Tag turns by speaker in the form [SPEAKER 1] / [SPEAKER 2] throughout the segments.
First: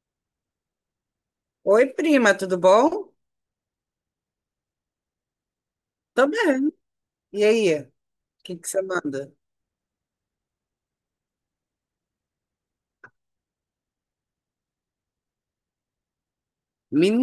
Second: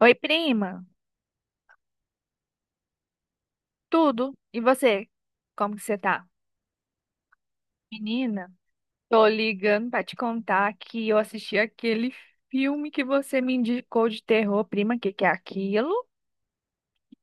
[SPEAKER 1] Oi, prima.
[SPEAKER 2] Oi, prima, tudo bom?
[SPEAKER 1] Tudo? E você? Como que você tá?
[SPEAKER 2] Tô bem. E aí, o
[SPEAKER 1] Menina,
[SPEAKER 2] que que você
[SPEAKER 1] tô
[SPEAKER 2] manda?
[SPEAKER 1] ligando pra te contar que eu assisti aquele filme que você me indicou de terror, prima, que é aquilo?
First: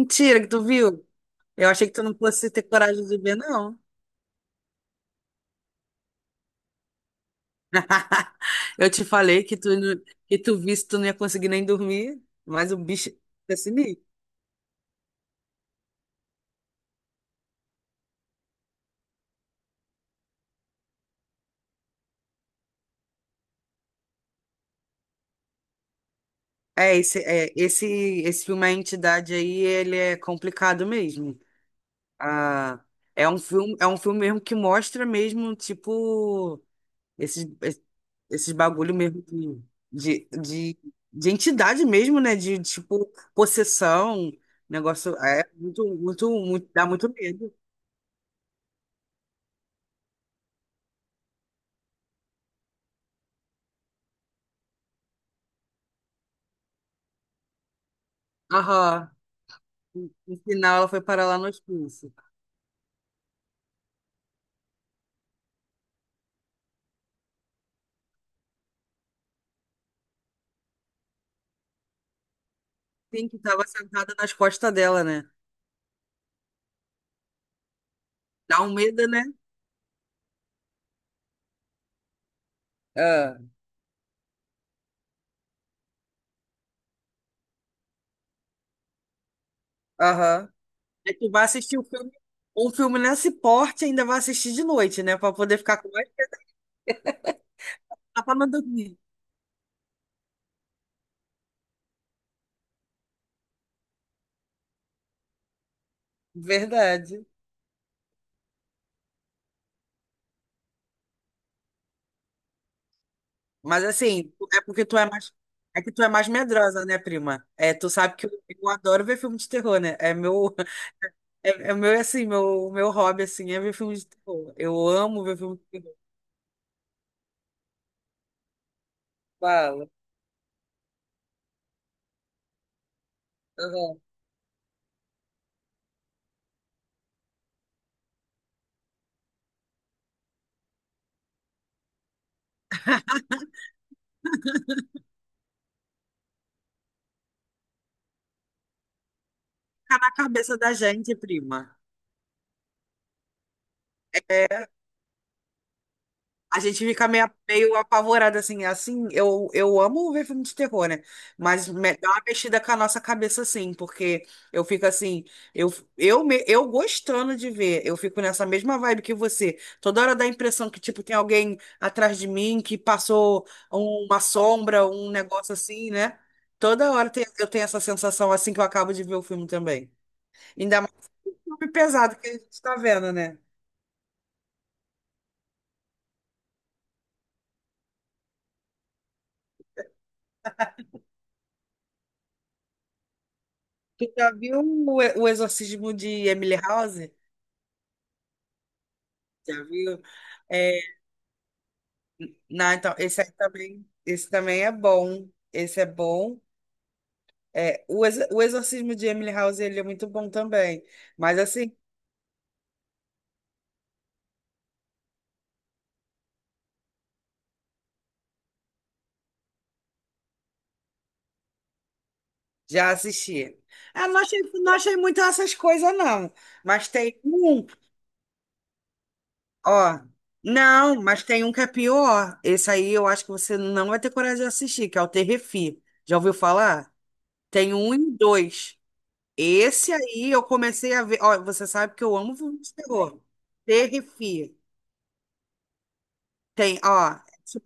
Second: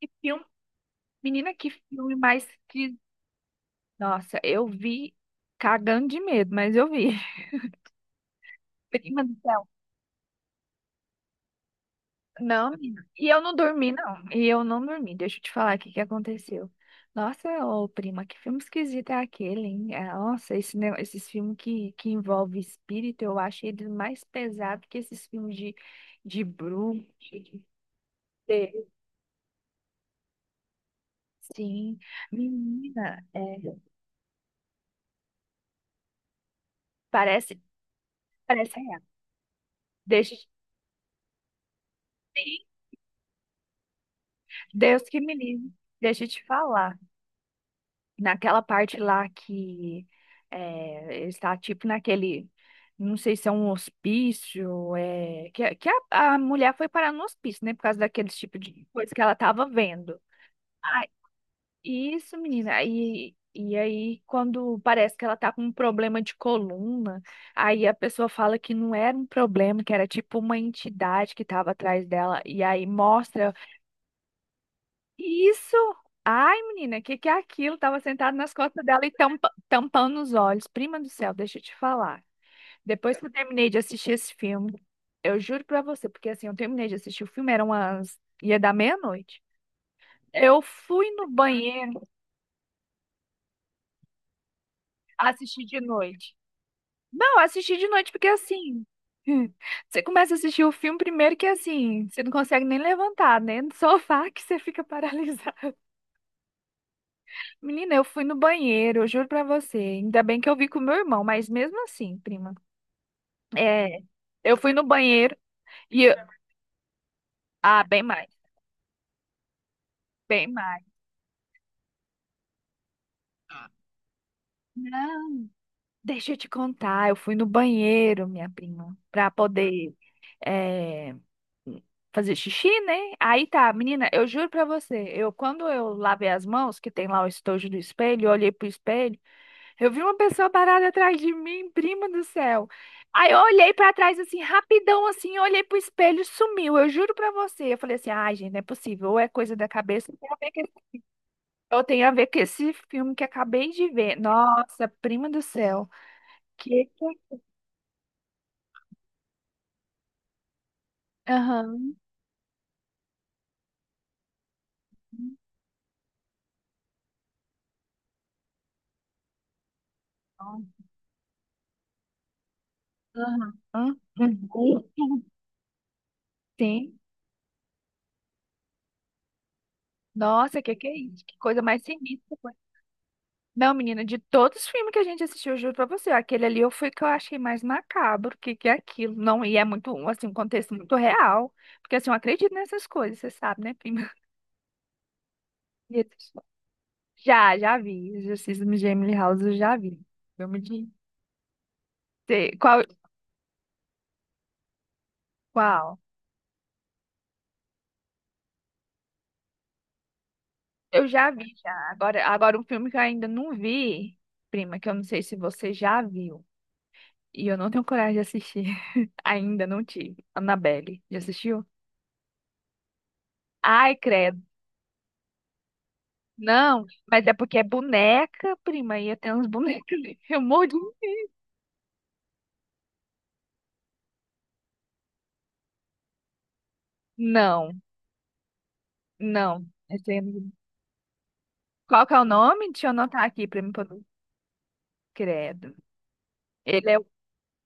[SPEAKER 1] Que filme?
[SPEAKER 2] que tu viu.
[SPEAKER 1] Menina,
[SPEAKER 2] Eu
[SPEAKER 1] que
[SPEAKER 2] achei que tu não
[SPEAKER 1] filme mais
[SPEAKER 2] fosse ter
[SPEAKER 1] que...
[SPEAKER 2] coragem de ver, não.
[SPEAKER 1] Nossa, eu vi cagando de medo, mas eu vi.
[SPEAKER 2] Eu te
[SPEAKER 1] Prima do
[SPEAKER 2] falei que
[SPEAKER 1] céu.
[SPEAKER 2] tu, que tu visse, tu não ia conseguir nem dormir,
[SPEAKER 1] Não,
[SPEAKER 2] mas o
[SPEAKER 1] menina.
[SPEAKER 2] bicho
[SPEAKER 1] E eu não
[SPEAKER 2] é
[SPEAKER 1] dormi,
[SPEAKER 2] sinistro.
[SPEAKER 1] não. E eu não dormi. Deixa eu te falar aqui o que aconteceu. Nossa, ô prima, que filme esquisito é aquele, hein? É, nossa, esses filmes que, envolvem espírito, eu acho eles mais pesados que esses filmes de
[SPEAKER 2] É,
[SPEAKER 1] bruxa,
[SPEAKER 2] esse, é,
[SPEAKER 1] de
[SPEAKER 2] esse, esse filme, A
[SPEAKER 1] ter-
[SPEAKER 2] Entidade aí, ele é complicado mesmo.
[SPEAKER 1] Sim.
[SPEAKER 2] Ah,
[SPEAKER 1] Menina, é,
[SPEAKER 2] é um filme mesmo que mostra mesmo, tipo. Esses,
[SPEAKER 1] parece,
[SPEAKER 2] es- esses
[SPEAKER 1] parece
[SPEAKER 2] bagulho
[SPEAKER 1] real.
[SPEAKER 2] mesmo de,
[SPEAKER 1] Deixa eu te...
[SPEAKER 2] de, de entidade mesmo, né? De,
[SPEAKER 1] Sim,
[SPEAKER 2] tipo, possessão,
[SPEAKER 1] Deus
[SPEAKER 2] negócio.
[SPEAKER 1] que me
[SPEAKER 2] É
[SPEAKER 1] livre.
[SPEAKER 2] muito,
[SPEAKER 1] Deixa eu
[SPEAKER 2] muito,
[SPEAKER 1] te
[SPEAKER 2] muito, dá
[SPEAKER 1] falar.
[SPEAKER 2] muito medo.
[SPEAKER 1] Naquela parte lá que é, ele está tipo naquele, não sei se é um hospício, é, que a mulher foi parar no hospício, né, por causa daqueles tipo de
[SPEAKER 2] Aham.
[SPEAKER 1] coisa que ela estava
[SPEAKER 2] No
[SPEAKER 1] vendo.
[SPEAKER 2] no final ela
[SPEAKER 1] Ah,
[SPEAKER 2] foi parar lá no hospício.
[SPEAKER 1] isso, menina, e aí quando parece que ela tá com um problema de coluna, aí a pessoa fala que não era um problema, que era tipo uma entidade que estava atrás dela, e aí
[SPEAKER 2] Tem que
[SPEAKER 1] mostra
[SPEAKER 2] tava sentada nas costas dela, né?
[SPEAKER 1] isso! Ai, menina, o que que é aquilo? Tava sentado nas
[SPEAKER 2] Dá um
[SPEAKER 1] costas dela
[SPEAKER 2] medo,
[SPEAKER 1] e
[SPEAKER 2] né?
[SPEAKER 1] tampando os olhos. Prima do céu, deixa eu te falar. Depois que eu
[SPEAKER 2] Ah,
[SPEAKER 1] terminei de assistir esse filme, eu juro pra você, porque assim, eu terminei de assistir o filme, eram umas... ia dar meia-noite.
[SPEAKER 2] aham.
[SPEAKER 1] Eu fui
[SPEAKER 2] É
[SPEAKER 1] no
[SPEAKER 2] que vai assistir o
[SPEAKER 1] banheiro
[SPEAKER 2] filme, um filme nesse porte, ainda vai assistir de noite, né? Pra poder
[SPEAKER 1] assistir
[SPEAKER 2] ficar
[SPEAKER 1] de
[SPEAKER 2] com mais,
[SPEAKER 1] noite. Não, assisti de noite porque
[SPEAKER 2] pra não
[SPEAKER 1] assim,
[SPEAKER 2] dormir.
[SPEAKER 1] você começa a assistir o filme primeiro que assim, você não consegue nem levantar, né? No sofá que você fica paralisado.
[SPEAKER 2] Verdade.
[SPEAKER 1] Menina, eu fui no banheiro, eu juro pra você. Ainda bem que eu vi com meu irmão, mas mesmo assim, prima.
[SPEAKER 2] Mas
[SPEAKER 1] É,
[SPEAKER 2] assim,
[SPEAKER 1] eu
[SPEAKER 2] é
[SPEAKER 1] fui no
[SPEAKER 2] porque tu é mais.
[SPEAKER 1] banheiro
[SPEAKER 2] É que tu
[SPEAKER 1] e.
[SPEAKER 2] é mais medrosa, né, prima? É,
[SPEAKER 1] Ah,
[SPEAKER 2] tu
[SPEAKER 1] bem
[SPEAKER 2] sabe que
[SPEAKER 1] mais,
[SPEAKER 2] eu adoro ver filme de terror, né? É
[SPEAKER 1] bem
[SPEAKER 2] meu,
[SPEAKER 1] mais.
[SPEAKER 2] é, é meu assim, meu hobby assim é ver filme de terror. Eu amo ver
[SPEAKER 1] Não,
[SPEAKER 2] filme de terror.
[SPEAKER 1] deixa eu te contar. Eu fui no banheiro, minha prima, pra
[SPEAKER 2] Fala.
[SPEAKER 1] poder é, fazer xixi, né? Aí tá,
[SPEAKER 2] Aham.
[SPEAKER 1] menina, eu juro pra você. Eu, quando eu lavei as mãos, que tem lá o estojo do espelho, eu olhei pro espelho. Eu vi uma pessoa parada atrás de mim, prima do céu. Aí eu olhei pra trás assim, rapidão assim, eu olhei pro espelho e sumiu. Eu juro pra você. Eu falei assim: "Ai, gente, não é possível. Ou é coisa da
[SPEAKER 2] Fica na
[SPEAKER 1] cabeça, ou tem a ver
[SPEAKER 2] cabeça
[SPEAKER 1] com
[SPEAKER 2] da
[SPEAKER 1] esse
[SPEAKER 2] gente, prima.
[SPEAKER 1] ou tem a ver com esse filme que acabei de ver".
[SPEAKER 2] É,
[SPEAKER 1] Nossa, prima do céu.
[SPEAKER 2] a gente fica
[SPEAKER 1] Que
[SPEAKER 2] meio, meio apavorada, assim, assim, eu amo ver filme de terror, né? Mas
[SPEAKER 1] Aham.
[SPEAKER 2] dá uma mexida com a nossa cabeça, assim, porque eu fico assim, eu, eu gostando de ver, eu fico nessa mesma vibe que você. Toda hora dá a impressão que, tipo, tem alguém atrás de mim que passou
[SPEAKER 1] Aham. Aham.
[SPEAKER 2] uma sombra, um negócio assim, né?
[SPEAKER 1] Sim.
[SPEAKER 2] Eu tenho essa sensação, assim, que eu acabo de ver o filme também.
[SPEAKER 1] Nossa,
[SPEAKER 2] Ainda
[SPEAKER 1] que
[SPEAKER 2] mais
[SPEAKER 1] é isso? Que
[SPEAKER 2] o
[SPEAKER 1] coisa
[SPEAKER 2] filme
[SPEAKER 1] mais
[SPEAKER 2] pesado que a
[SPEAKER 1] sinistra.
[SPEAKER 2] gente tá vendo, né?
[SPEAKER 1] Não, menina, de todos os filmes que a gente assistiu, eu juro pra você, aquele ali eu fui que eu achei mais macabro, que é aquilo, não, e é muito, assim, um contexto muito real, porque assim, eu acredito nessas coisas, você sabe, né, prima?
[SPEAKER 2] Tu já viu o Exorcismo
[SPEAKER 1] E
[SPEAKER 2] de
[SPEAKER 1] esses-
[SPEAKER 2] Emily House?
[SPEAKER 1] Já, já vi. Exorcismo de Emily House eu
[SPEAKER 2] Já
[SPEAKER 1] já vi,
[SPEAKER 2] viu?
[SPEAKER 1] filme
[SPEAKER 2] É,
[SPEAKER 1] de... Cê-
[SPEAKER 2] não,
[SPEAKER 1] Qual,
[SPEAKER 2] então, esse aí também, esse também é bom. Esse é
[SPEAKER 1] qual?
[SPEAKER 2] bom. É, o Exorcismo de Emily House, ele é muito bom também.
[SPEAKER 1] Eu já
[SPEAKER 2] Mas
[SPEAKER 1] vi, já.
[SPEAKER 2] assim,
[SPEAKER 1] Agora, agora um filme que eu ainda não vi, prima, que eu não sei se você já viu, e eu não tenho coragem de assistir, ainda não tive, Annabelle, já assistiu?
[SPEAKER 2] já assisti.
[SPEAKER 1] Ai,
[SPEAKER 2] Ah, não
[SPEAKER 1] credo.
[SPEAKER 2] achei, não achei muito essas coisas, não.
[SPEAKER 1] Não,
[SPEAKER 2] Mas tem
[SPEAKER 1] mas é porque é
[SPEAKER 2] um,
[SPEAKER 1] boneca, prima, e eu tenho uns bonecos
[SPEAKER 2] ó.
[SPEAKER 1] ali. Eu morro de...
[SPEAKER 2] Não, mas tem um que é pior. Esse aí eu acho que você não vai ter coragem de assistir, que é o Terrefi. Já ouviu falar?
[SPEAKER 1] Não,
[SPEAKER 2] Tem um e dois.
[SPEAKER 1] não.
[SPEAKER 2] Esse
[SPEAKER 1] Esse aí eu
[SPEAKER 2] aí eu
[SPEAKER 1] não-
[SPEAKER 2] comecei a ver. Ó, você sabe que
[SPEAKER 1] Qual que
[SPEAKER 2] eu
[SPEAKER 1] é o
[SPEAKER 2] amo filme
[SPEAKER 1] nome?
[SPEAKER 2] de
[SPEAKER 1] Deixa eu
[SPEAKER 2] terror.
[SPEAKER 1] anotar aqui pra mim poder...
[SPEAKER 2] Terrifia.
[SPEAKER 1] Credo.
[SPEAKER 2] Tem,
[SPEAKER 1] Ele é... o-
[SPEAKER 2] ó,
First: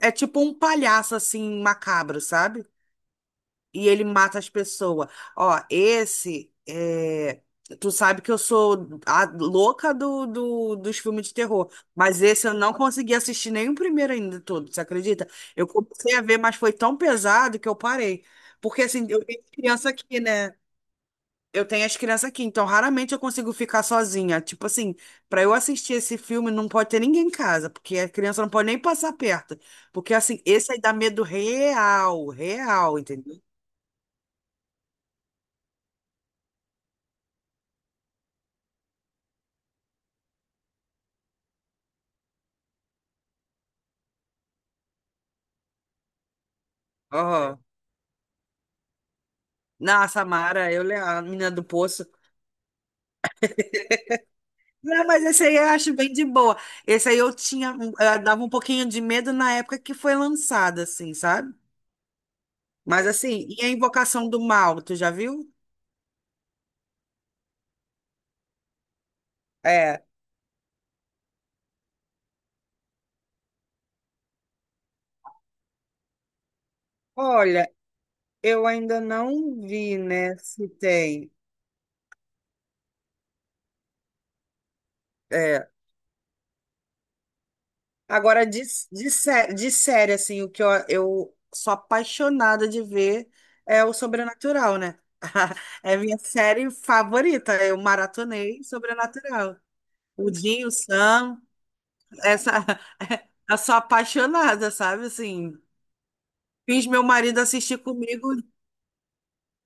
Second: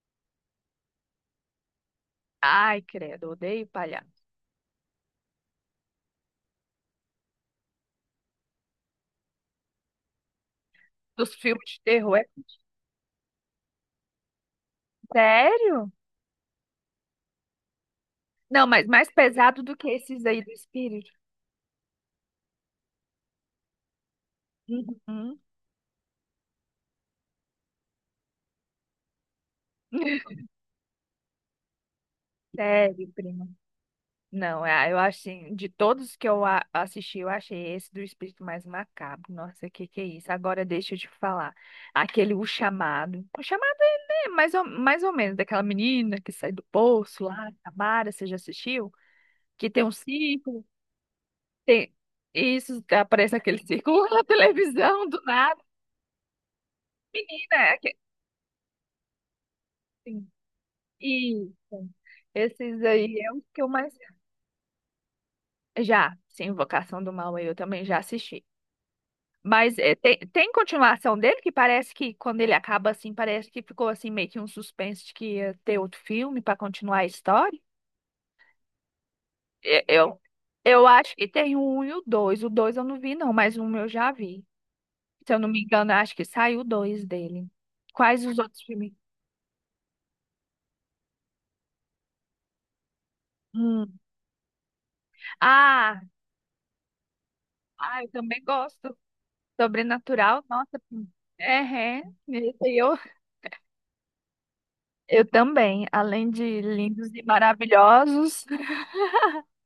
[SPEAKER 2] é tipo um palhaço assim macabro, sabe?
[SPEAKER 1] Ai, credo, odeio
[SPEAKER 2] E ele
[SPEAKER 1] palhaço.
[SPEAKER 2] mata as pessoas. Ó, esse é. Tu sabe que eu sou a louca dos filmes
[SPEAKER 1] Dos
[SPEAKER 2] de
[SPEAKER 1] filmes
[SPEAKER 2] terror,
[SPEAKER 1] de terror,
[SPEAKER 2] mas
[SPEAKER 1] é...
[SPEAKER 2] esse eu não consegui assistir nem o primeiro ainda todo, você acredita? Eu
[SPEAKER 1] Sério?
[SPEAKER 2] comecei a ver, mas foi tão pesado que eu parei.
[SPEAKER 1] Não,
[SPEAKER 2] Porque
[SPEAKER 1] mas
[SPEAKER 2] assim,
[SPEAKER 1] mais
[SPEAKER 2] eu tenho
[SPEAKER 1] pesado do que
[SPEAKER 2] criança aqui,
[SPEAKER 1] esses aí do
[SPEAKER 2] né?
[SPEAKER 1] espírito.
[SPEAKER 2] Eu tenho as crianças aqui, então raramente eu consigo ficar sozinha. Tipo assim,
[SPEAKER 1] Uhum.
[SPEAKER 2] pra eu assistir esse filme não pode ter ninguém em casa, porque a criança não pode nem passar perto. Porque assim, esse aí dá medo real, real,
[SPEAKER 1] Sério,
[SPEAKER 2] entendeu?
[SPEAKER 1] prima. Não, é, eu acho assim, de todos que eu assisti, eu achei esse do espírito mais macabro. Nossa, que é isso? Agora deixa eu te falar. Aquele O Chamado. O Chamado é né, mais ou menos daquela menina que sai do poço lá,
[SPEAKER 2] Aham.
[SPEAKER 1] Tamara, você já assistiu? Que tem um
[SPEAKER 2] Na
[SPEAKER 1] círculo,
[SPEAKER 2] Samara, a menina do
[SPEAKER 1] tem
[SPEAKER 2] poço.
[SPEAKER 1] isso, aparece aquele círculo na
[SPEAKER 2] Não,
[SPEAKER 1] televisão do
[SPEAKER 2] mas esse aí
[SPEAKER 1] nada.
[SPEAKER 2] eu acho bem de boa. Esse aí eu
[SPEAKER 1] Menina,
[SPEAKER 2] tinha,
[SPEAKER 1] é que-
[SPEAKER 2] eu dava um pouquinho de medo na época que foi
[SPEAKER 1] sim,
[SPEAKER 2] lançado, assim, sabe?
[SPEAKER 1] isso. Esses
[SPEAKER 2] Mas
[SPEAKER 1] aí é o
[SPEAKER 2] assim,
[SPEAKER 1] que
[SPEAKER 2] e
[SPEAKER 1] eu
[SPEAKER 2] a
[SPEAKER 1] mais
[SPEAKER 2] Invocação do Mal, tu já viu?
[SPEAKER 1] já, sim, Invocação do Mal eu também já assisti. Mas é,
[SPEAKER 2] É.
[SPEAKER 1] tem, tem continuação dele que parece que quando ele acaba assim, parece que ficou assim meio que um suspense de que ia ter outro filme para continuar a história.
[SPEAKER 2] Olha, eu ainda não
[SPEAKER 1] E-
[SPEAKER 2] vi,
[SPEAKER 1] Eu,
[SPEAKER 2] né, se
[SPEAKER 1] eu acho que
[SPEAKER 2] tem.
[SPEAKER 1] tem o um e o dois. O dois eu não vi não, mas um eu já vi. Se eu não me
[SPEAKER 2] É.
[SPEAKER 1] engano, eu acho que saiu o dois dele. Quais os
[SPEAKER 2] Agora,
[SPEAKER 1] outros filmes?
[SPEAKER 2] de série, assim, o que eu sou apaixonada de ver é o
[SPEAKER 1] Hum.
[SPEAKER 2] Sobrenatural, né? É
[SPEAKER 1] Ah,
[SPEAKER 2] minha série favorita. Eu
[SPEAKER 1] ah, eu também
[SPEAKER 2] maratonei
[SPEAKER 1] gosto.
[SPEAKER 2] Sobrenatural. O
[SPEAKER 1] Sobrenatural,
[SPEAKER 2] Jim, o
[SPEAKER 1] nossa.
[SPEAKER 2] Sam,
[SPEAKER 1] É, é.
[SPEAKER 2] essa.
[SPEAKER 1] Esse aí
[SPEAKER 2] Eu sou apaixonada, sabe?
[SPEAKER 1] eu
[SPEAKER 2] Assim,
[SPEAKER 1] também. Além de
[SPEAKER 2] fiz meu
[SPEAKER 1] lindos e
[SPEAKER 2] marido assistir comigo,
[SPEAKER 1] maravilhosos,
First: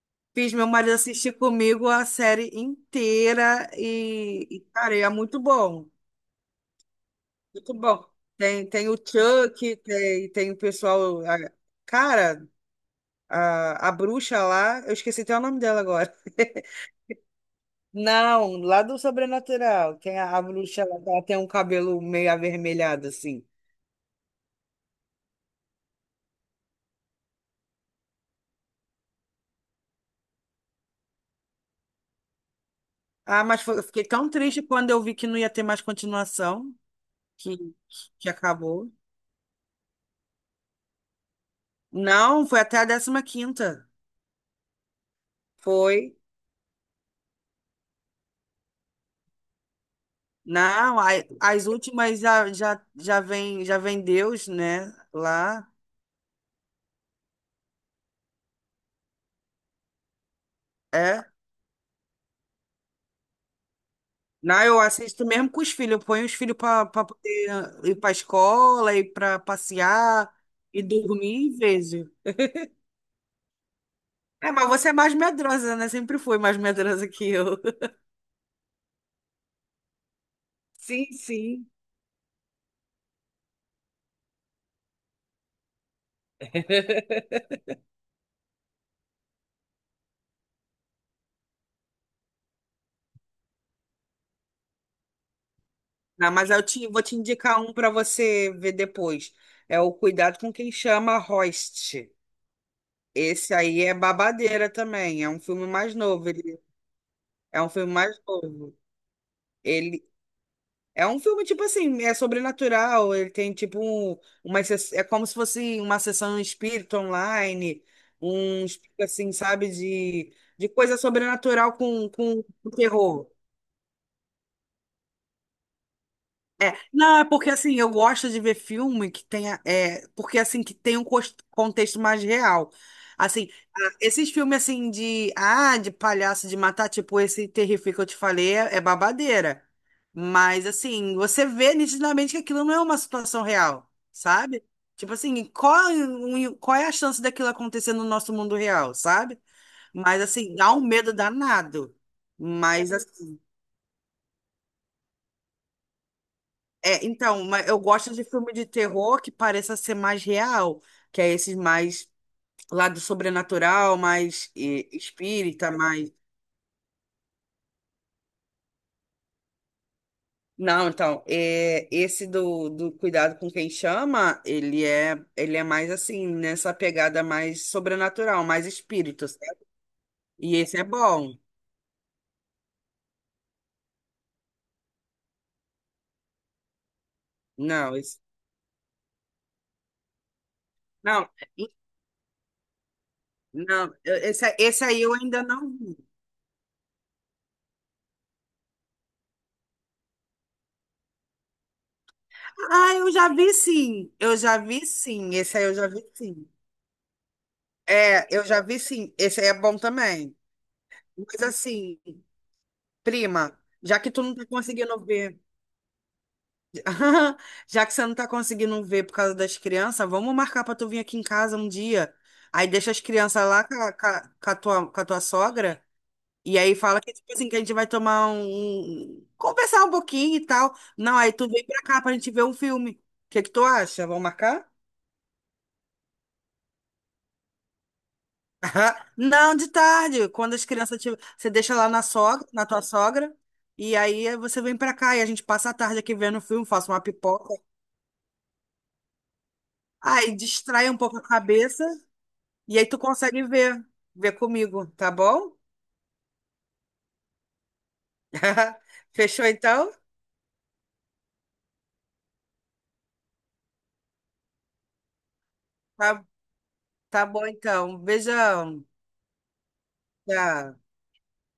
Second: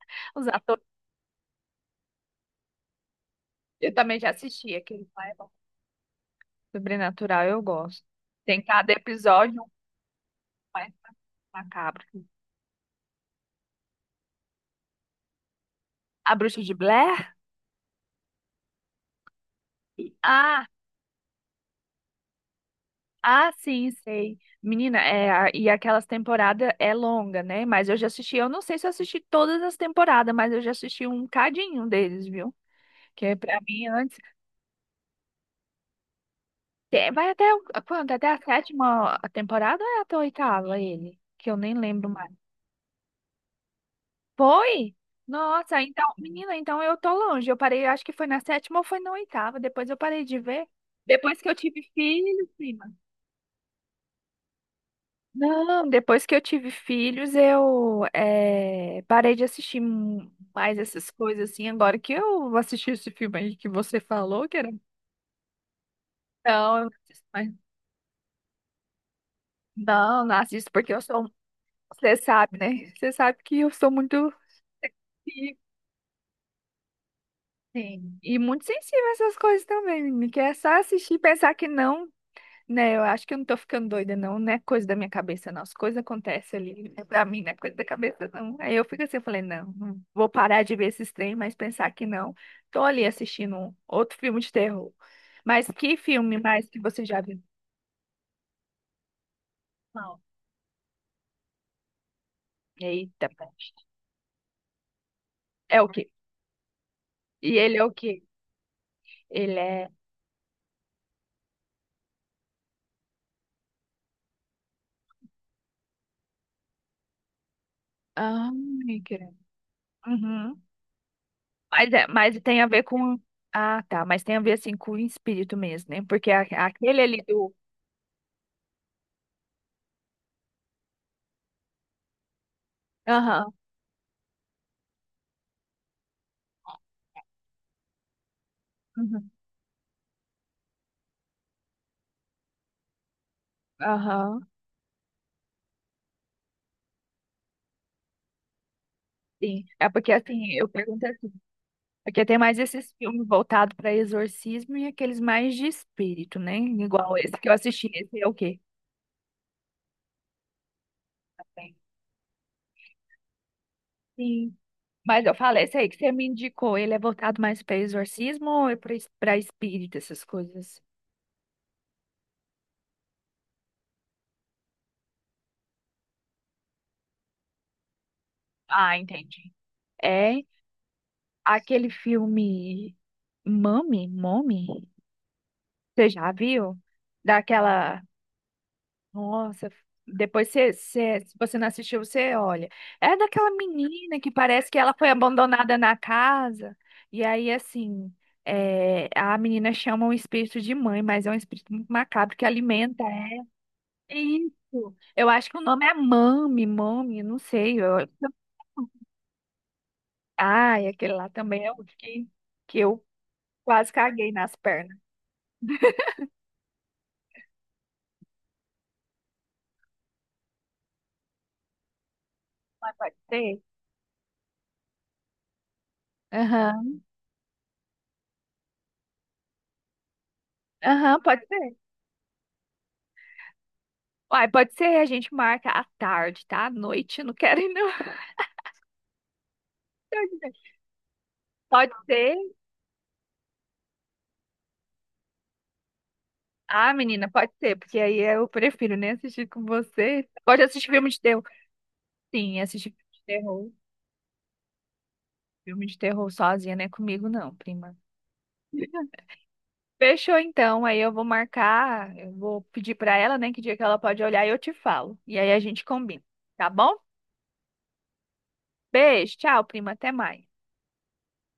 [SPEAKER 1] os
[SPEAKER 2] fiz meu
[SPEAKER 1] atores
[SPEAKER 2] marido assistir comigo a série inteira
[SPEAKER 1] eu também já
[SPEAKER 2] e
[SPEAKER 1] assisti.
[SPEAKER 2] cara,
[SPEAKER 1] Aquele
[SPEAKER 2] é
[SPEAKER 1] lá é
[SPEAKER 2] muito
[SPEAKER 1] bom.
[SPEAKER 2] bom.
[SPEAKER 1] Sobrenatural, eu
[SPEAKER 2] Muito
[SPEAKER 1] gosto.
[SPEAKER 2] bom.
[SPEAKER 1] Tem
[SPEAKER 2] Tem, tem
[SPEAKER 1] cada
[SPEAKER 2] o
[SPEAKER 1] episódio um
[SPEAKER 2] Chuck, tem, tem o
[SPEAKER 1] mais
[SPEAKER 2] pessoal.
[SPEAKER 1] macabro.
[SPEAKER 2] Cara. A bruxa lá, eu esqueci até o nome dela agora.
[SPEAKER 1] A Bruxa de Blair?
[SPEAKER 2] Não, lá do Sobrenatural. Tem a
[SPEAKER 1] Ah,
[SPEAKER 2] bruxa, ela tem um cabelo meio avermelhado, assim.
[SPEAKER 1] ah, sim, sei. Menina, é, e aquelas temporadas é longa, né? Mas eu já assisti, eu não sei se eu assisti todas as temporadas, mas eu já assisti um cadinho deles, viu? Que é
[SPEAKER 2] Ah,
[SPEAKER 1] pra
[SPEAKER 2] eu
[SPEAKER 1] mim
[SPEAKER 2] fiquei
[SPEAKER 1] antes.
[SPEAKER 2] tão triste quando eu vi que não ia ter mais continuação,
[SPEAKER 1] Vai até
[SPEAKER 2] que,
[SPEAKER 1] o- quanto? Até
[SPEAKER 2] que
[SPEAKER 1] a
[SPEAKER 2] acabou.
[SPEAKER 1] sétima temporada ou é até a oitava ele? Que eu nem lembro mais.
[SPEAKER 2] Não, foi até a décima quinta.
[SPEAKER 1] Foi? Nossa, então,
[SPEAKER 2] Foi.
[SPEAKER 1] menina, então eu tô longe. Eu parei, acho que foi na sétima ou foi na oitava. Depois eu parei de ver.
[SPEAKER 2] Não,
[SPEAKER 1] Depois que eu
[SPEAKER 2] as
[SPEAKER 1] tive
[SPEAKER 2] últimas
[SPEAKER 1] filhos,
[SPEAKER 2] já, já,
[SPEAKER 1] prima.
[SPEAKER 2] já vem Deus, né? Lá.
[SPEAKER 1] Não, depois que eu tive filhos, eu parei de assistir mais essas
[SPEAKER 2] É.
[SPEAKER 1] coisas assim. Agora que eu assisti esse filme aí que você falou, que
[SPEAKER 2] Não,
[SPEAKER 1] era.
[SPEAKER 2] eu assisto mesmo com os filhos. Eu ponho os filhos
[SPEAKER 1] Não, eu
[SPEAKER 2] para
[SPEAKER 1] não assisto mais.
[SPEAKER 2] poder ir para escola, ir para
[SPEAKER 1] Não,
[SPEAKER 2] passear
[SPEAKER 1] não assisto
[SPEAKER 2] e
[SPEAKER 1] porque eu sou.
[SPEAKER 2] dormir e vejo.
[SPEAKER 1] Você sabe, né? Você sabe que eu sou muito.
[SPEAKER 2] É, mas você é mais medrosa, né? Sempre foi mais medrosa que eu.
[SPEAKER 1] Sim. E muito sensível a essas coisas também, menina, que é só
[SPEAKER 2] Sim,
[SPEAKER 1] assistir e pensar
[SPEAKER 2] sim.
[SPEAKER 1] que não. Né, eu acho que eu não tô ficando doida, não. Não é coisa da minha cabeça, não. As coisas acontecem ali. É pra mim, não é coisa da cabeça, não. Aí eu fico assim, eu falei, não, não vou parar de ver esses trem, mas pensar que não. Tô ali assistindo um outro filme de terror. Mas que
[SPEAKER 2] Não,
[SPEAKER 1] filme
[SPEAKER 2] mas
[SPEAKER 1] mais que
[SPEAKER 2] vou
[SPEAKER 1] você
[SPEAKER 2] te
[SPEAKER 1] já viu?
[SPEAKER 2] indicar um para você ver depois. É o
[SPEAKER 1] Não.
[SPEAKER 2] Cuidado com Quem Chama Host.
[SPEAKER 1] Eita, pô.
[SPEAKER 2] Esse aí é babadeira também. É um filme
[SPEAKER 1] É o
[SPEAKER 2] mais
[SPEAKER 1] quê?
[SPEAKER 2] novo. Ele,
[SPEAKER 1] E
[SPEAKER 2] é um
[SPEAKER 1] ele é o
[SPEAKER 2] filme mais
[SPEAKER 1] quê?
[SPEAKER 2] novo.
[SPEAKER 1] Ele é.
[SPEAKER 2] Ele, é um filme, tipo assim, é sobrenatural. Ele tem, tipo, um, uma. Se- é como se fosse uma sessão espírita online,
[SPEAKER 1] Ah,
[SPEAKER 2] um
[SPEAKER 1] meu
[SPEAKER 2] espírito, assim,
[SPEAKER 1] querido.
[SPEAKER 2] sabe,
[SPEAKER 1] Uhum.
[SPEAKER 2] de coisa sobrenatural
[SPEAKER 1] Mas, é, mas
[SPEAKER 2] com
[SPEAKER 1] tem a ver com.
[SPEAKER 2] terror.
[SPEAKER 1] Ah, tá. Mas tem a ver assim com o espírito mesmo, né? Porque
[SPEAKER 2] É,
[SPEAKER 1] aquele
[SPEAKER 2] não,
[SPEAKER 1] ali
[SPEAKER 2] é porque
[SPEAKER 1] do.
[SPEAKER 2] assim, eu gosto de ver filme que tenha, é, porque assim, que tem um contexto mais real. Assim,
[SPEAKER 1] Aham.
[SPEAKER 2] ah, esses filmes assim de, ah, de palhaço de matar, tipo esse Terrific que eu te falei, é, é
[SPEAKER 1] Uhum.
[SPEAKER 2] babadeira. Mas assim, você vê nitidamente que aquilo não é uma situação real,
[SPEAKER 1] Aham.
[SPEAKER 2] sabe? Tipo assim, qual é a chance daquilo acontecer no nosso mundo real, sabe?
[SPEAKER 1] Sim, é porque
[SPEAKER 2] Mas
[SPEAKER 1] assim,
[SPEAKER 2] assim,
[SPEAKER 1] eu
[SPEAKER 2] dá um
[SPEAKER 1] pergunto
[SPEAKER 2] medo
[SPEAKER 1] assim,
[SPEAKER 2] danado.
[SPEAKER 1] porque tem mais
[SPEAKER 2] Mas
[SPEAKER 1] esses filmes
[SPEAKER 2] assim,
[SPEAKER 1] voltados para exorcismo e aqueles mais de espírito, né?
[SPEAKER 2] é,
[SPEAKER 1] Igual esse
[SPEAKER 2] então,
[SPEAKER 1] que eu
[SPEAKER 2] eu
[SPEAKER 1] assisti,
[SPEAKER 2] gosto
[SPEAKER 1] esse
[SPEAKER 2] de
[SPEAKER 1] é o
[SPEAKER 2] filme
[SPEAKER 1] quê?
[SPEAKER 2] de terror que pareça ser mais real, que é esse mais lado sobrenatural, mais
[SPEAKER 1] Sim. Mas eu falei,
[SPEAKER 2] espírita,
[SPEAKER 1] esse aí que você
[SPEAKER 2] mais.
[SPEAKER 1] me indicou, ele é voltado mais para exorcismo ou é para espírito, essas coisas?
[SPEAKER 2] Não, então, é, esse do Cuidado com Quem Chama, ele é mais assim, nessa pegada mais sobrenatural, mais
[SPEAKER 1] Ah,
[SPEAKER 2] espírito,
[SPEAKER 1] entendi.
[SPEAKER 2] certo?
[SPEAKER 1] É
[SPEAKER 2] E esse é bom.
[SPEAKER 1] aquele filme Mami, Mommy, você já viu?
[SPEAKER 2] Não,
[SPEAKER 1] Daquela
[SPEAKER 2] esse.
[SPEAKER 1] nossa, depois você, você-
[SPEAKER 2] Não,
[SPEAKER 1] se você não
[SPEAKER 2] e-
[SPEAKER 1] assistiu, você olha. É daquela menina que
[SPEAKER 2] esse,
[SPEAKER 1] parece que
[SPEAKER 2] esse
[SPEAKER 1] ela
[SPEAKER 2] aí
[SPEAKER 1] foi
[SPEAKER 2] eu ainda não
[SPEAKER 1] abandonada na
[SPEAKER 2] vi.
[SPEAKER 1] casa. E aí, assim, é, a menina chama um espírito de mãe, mas é um espírito muito macabro que
[SPEAKER 2] Ah,
[SPEAKER 1] alimenta
[SPEAKER 2] eu já
[SPEAKER 1] ela.
[SPEAKER 2] vi sim. Eu já vi
[SPEAKER 1] Isso. Eu
[SPEAKER 2] sim.
[SPEAKER 1] acho
[SPEAKER 2] Esse
[SPEAKER 1] que o
[SPEAKER 2] aí eu
[SPEAKER 1] nome
[SPEAKER 2] já
[SPEAKER 1] é
[SPEAKER 2] vi sim.
[SPEAKER 1] Mami, Mami, não sei. Eu...
[SPEAKER 2] É, eu já vi sim. Esse aí é bom também.
[SPEAKER 1] Ai, aquele lá
[SPEAKER 2] Mas
[SPEAKER 1] também é o
[SPEAKER 2] assim,
[SPEAKER 1] que, que eu
[SPEAKER 2] prima,
[SPEAKER 1] quase
[SPEAKER 2] já que tu
[SPEAKER 1] caguei
[SPEAKER 2] não tá
[SPEAKER 1] nas pernas.
[SPEAKER 2] conseguindo ver, já que você não tá conseguindo ver por causa das crianças, vamos marcar pra tu vir aqui em casa um dia. Aí deixa
[SPEAKER 1] Mas
[SPEAKER 2] as
[SPEAKER 1] pode
[SPEAKER 2] crianças
[SPEAKER 1] ser?
[SPEAKER 2] lá com a tua sogra. E aí
[SPEAKER 1] Aham,
[SPEAKER 2] fala que, tipo assim, que a gente vai tomar conversar um pouquinho e tal. Não,
[SPEAKER 1] aham,
[SPEAKER 2] aí
[SPEAKER 1] pode
[SPEAKER 2] tu vem
[SPEAKER 1] ser.
[SPEAKER 2] pra cá pra gente ver um filme. O que que tu acha? Vamos
[SPEAKER 1] Uai,
[SPEAKER 2] marcar?
[SPEAKER 1] pode ser, a gente marca à tarde, tá? À noite, eu não quero ir, não.
[SPEAKER 2] Aham. Não, de tarde,
[SPEAKER 1] Pode
[SPEAKER 2] quando as
[SPEAKER 1] ser.
[SPEAKER 2] crianças tiver, você deixa lá
[SPEAKER 1] Pode
[SPEAKER 2] na
[SPEAKER 1] ser.
[SPEAKER 2] sogra, na tua sogra, e aí você vem pra cá e a gente passa a tarde aqui vendo um filme, faço
[SPEAKER 1] Ah,
[SPEAKER 2] uma
[SPEAKER 1] menina, pode
[SPEAKER 2] pipoca.
[SPEAKER 1] ser, porque aí eu prefiro nem assistir com você.
[SPEAKER 2] Aí
[SPEAKER 1] Pode
[SPEAKER 2] distrai
[SPEAKER 1] assistir
[SPEAKER 2] um
[SPEAKER 1] filme
[SPEAKER 2] pouco
[SPEAKER 1] de
[SPEAKER 2] a
[SPEAKER 1] terror.
[SPEAKER 2] cabeça
[SPEAKER 1] Sim,
[SPEAKER 2] e aí
[SPEAKER 1] assistir
[SPEAKER 2] tu
[SPEAKER 1] filme de
[SPEAKER 2] consegue
[SPEAKER 1] terror.
[SPEAKER 2] ver, ver comigo, tá bom?
[SPEAKER 1] Filme de terror sozinha, não é comigo, não, prima.
[SPEAKER 2] Fechou então?
[SPEAKER 1] Fechou então, aí eu vou marcar, eu vou pedir pra ela, né, que dia que ela pode olhar e eu te falo. E aí a gente combina,
[SPEAKER 2] Tá,
[SPEAKER 1] tá bom?
[SPEAKER 2] tá bom então. Beijão.
[SPEAKER 1] Beijo, tchau, prima, até mais.
[SPEAKER 2] Tchau.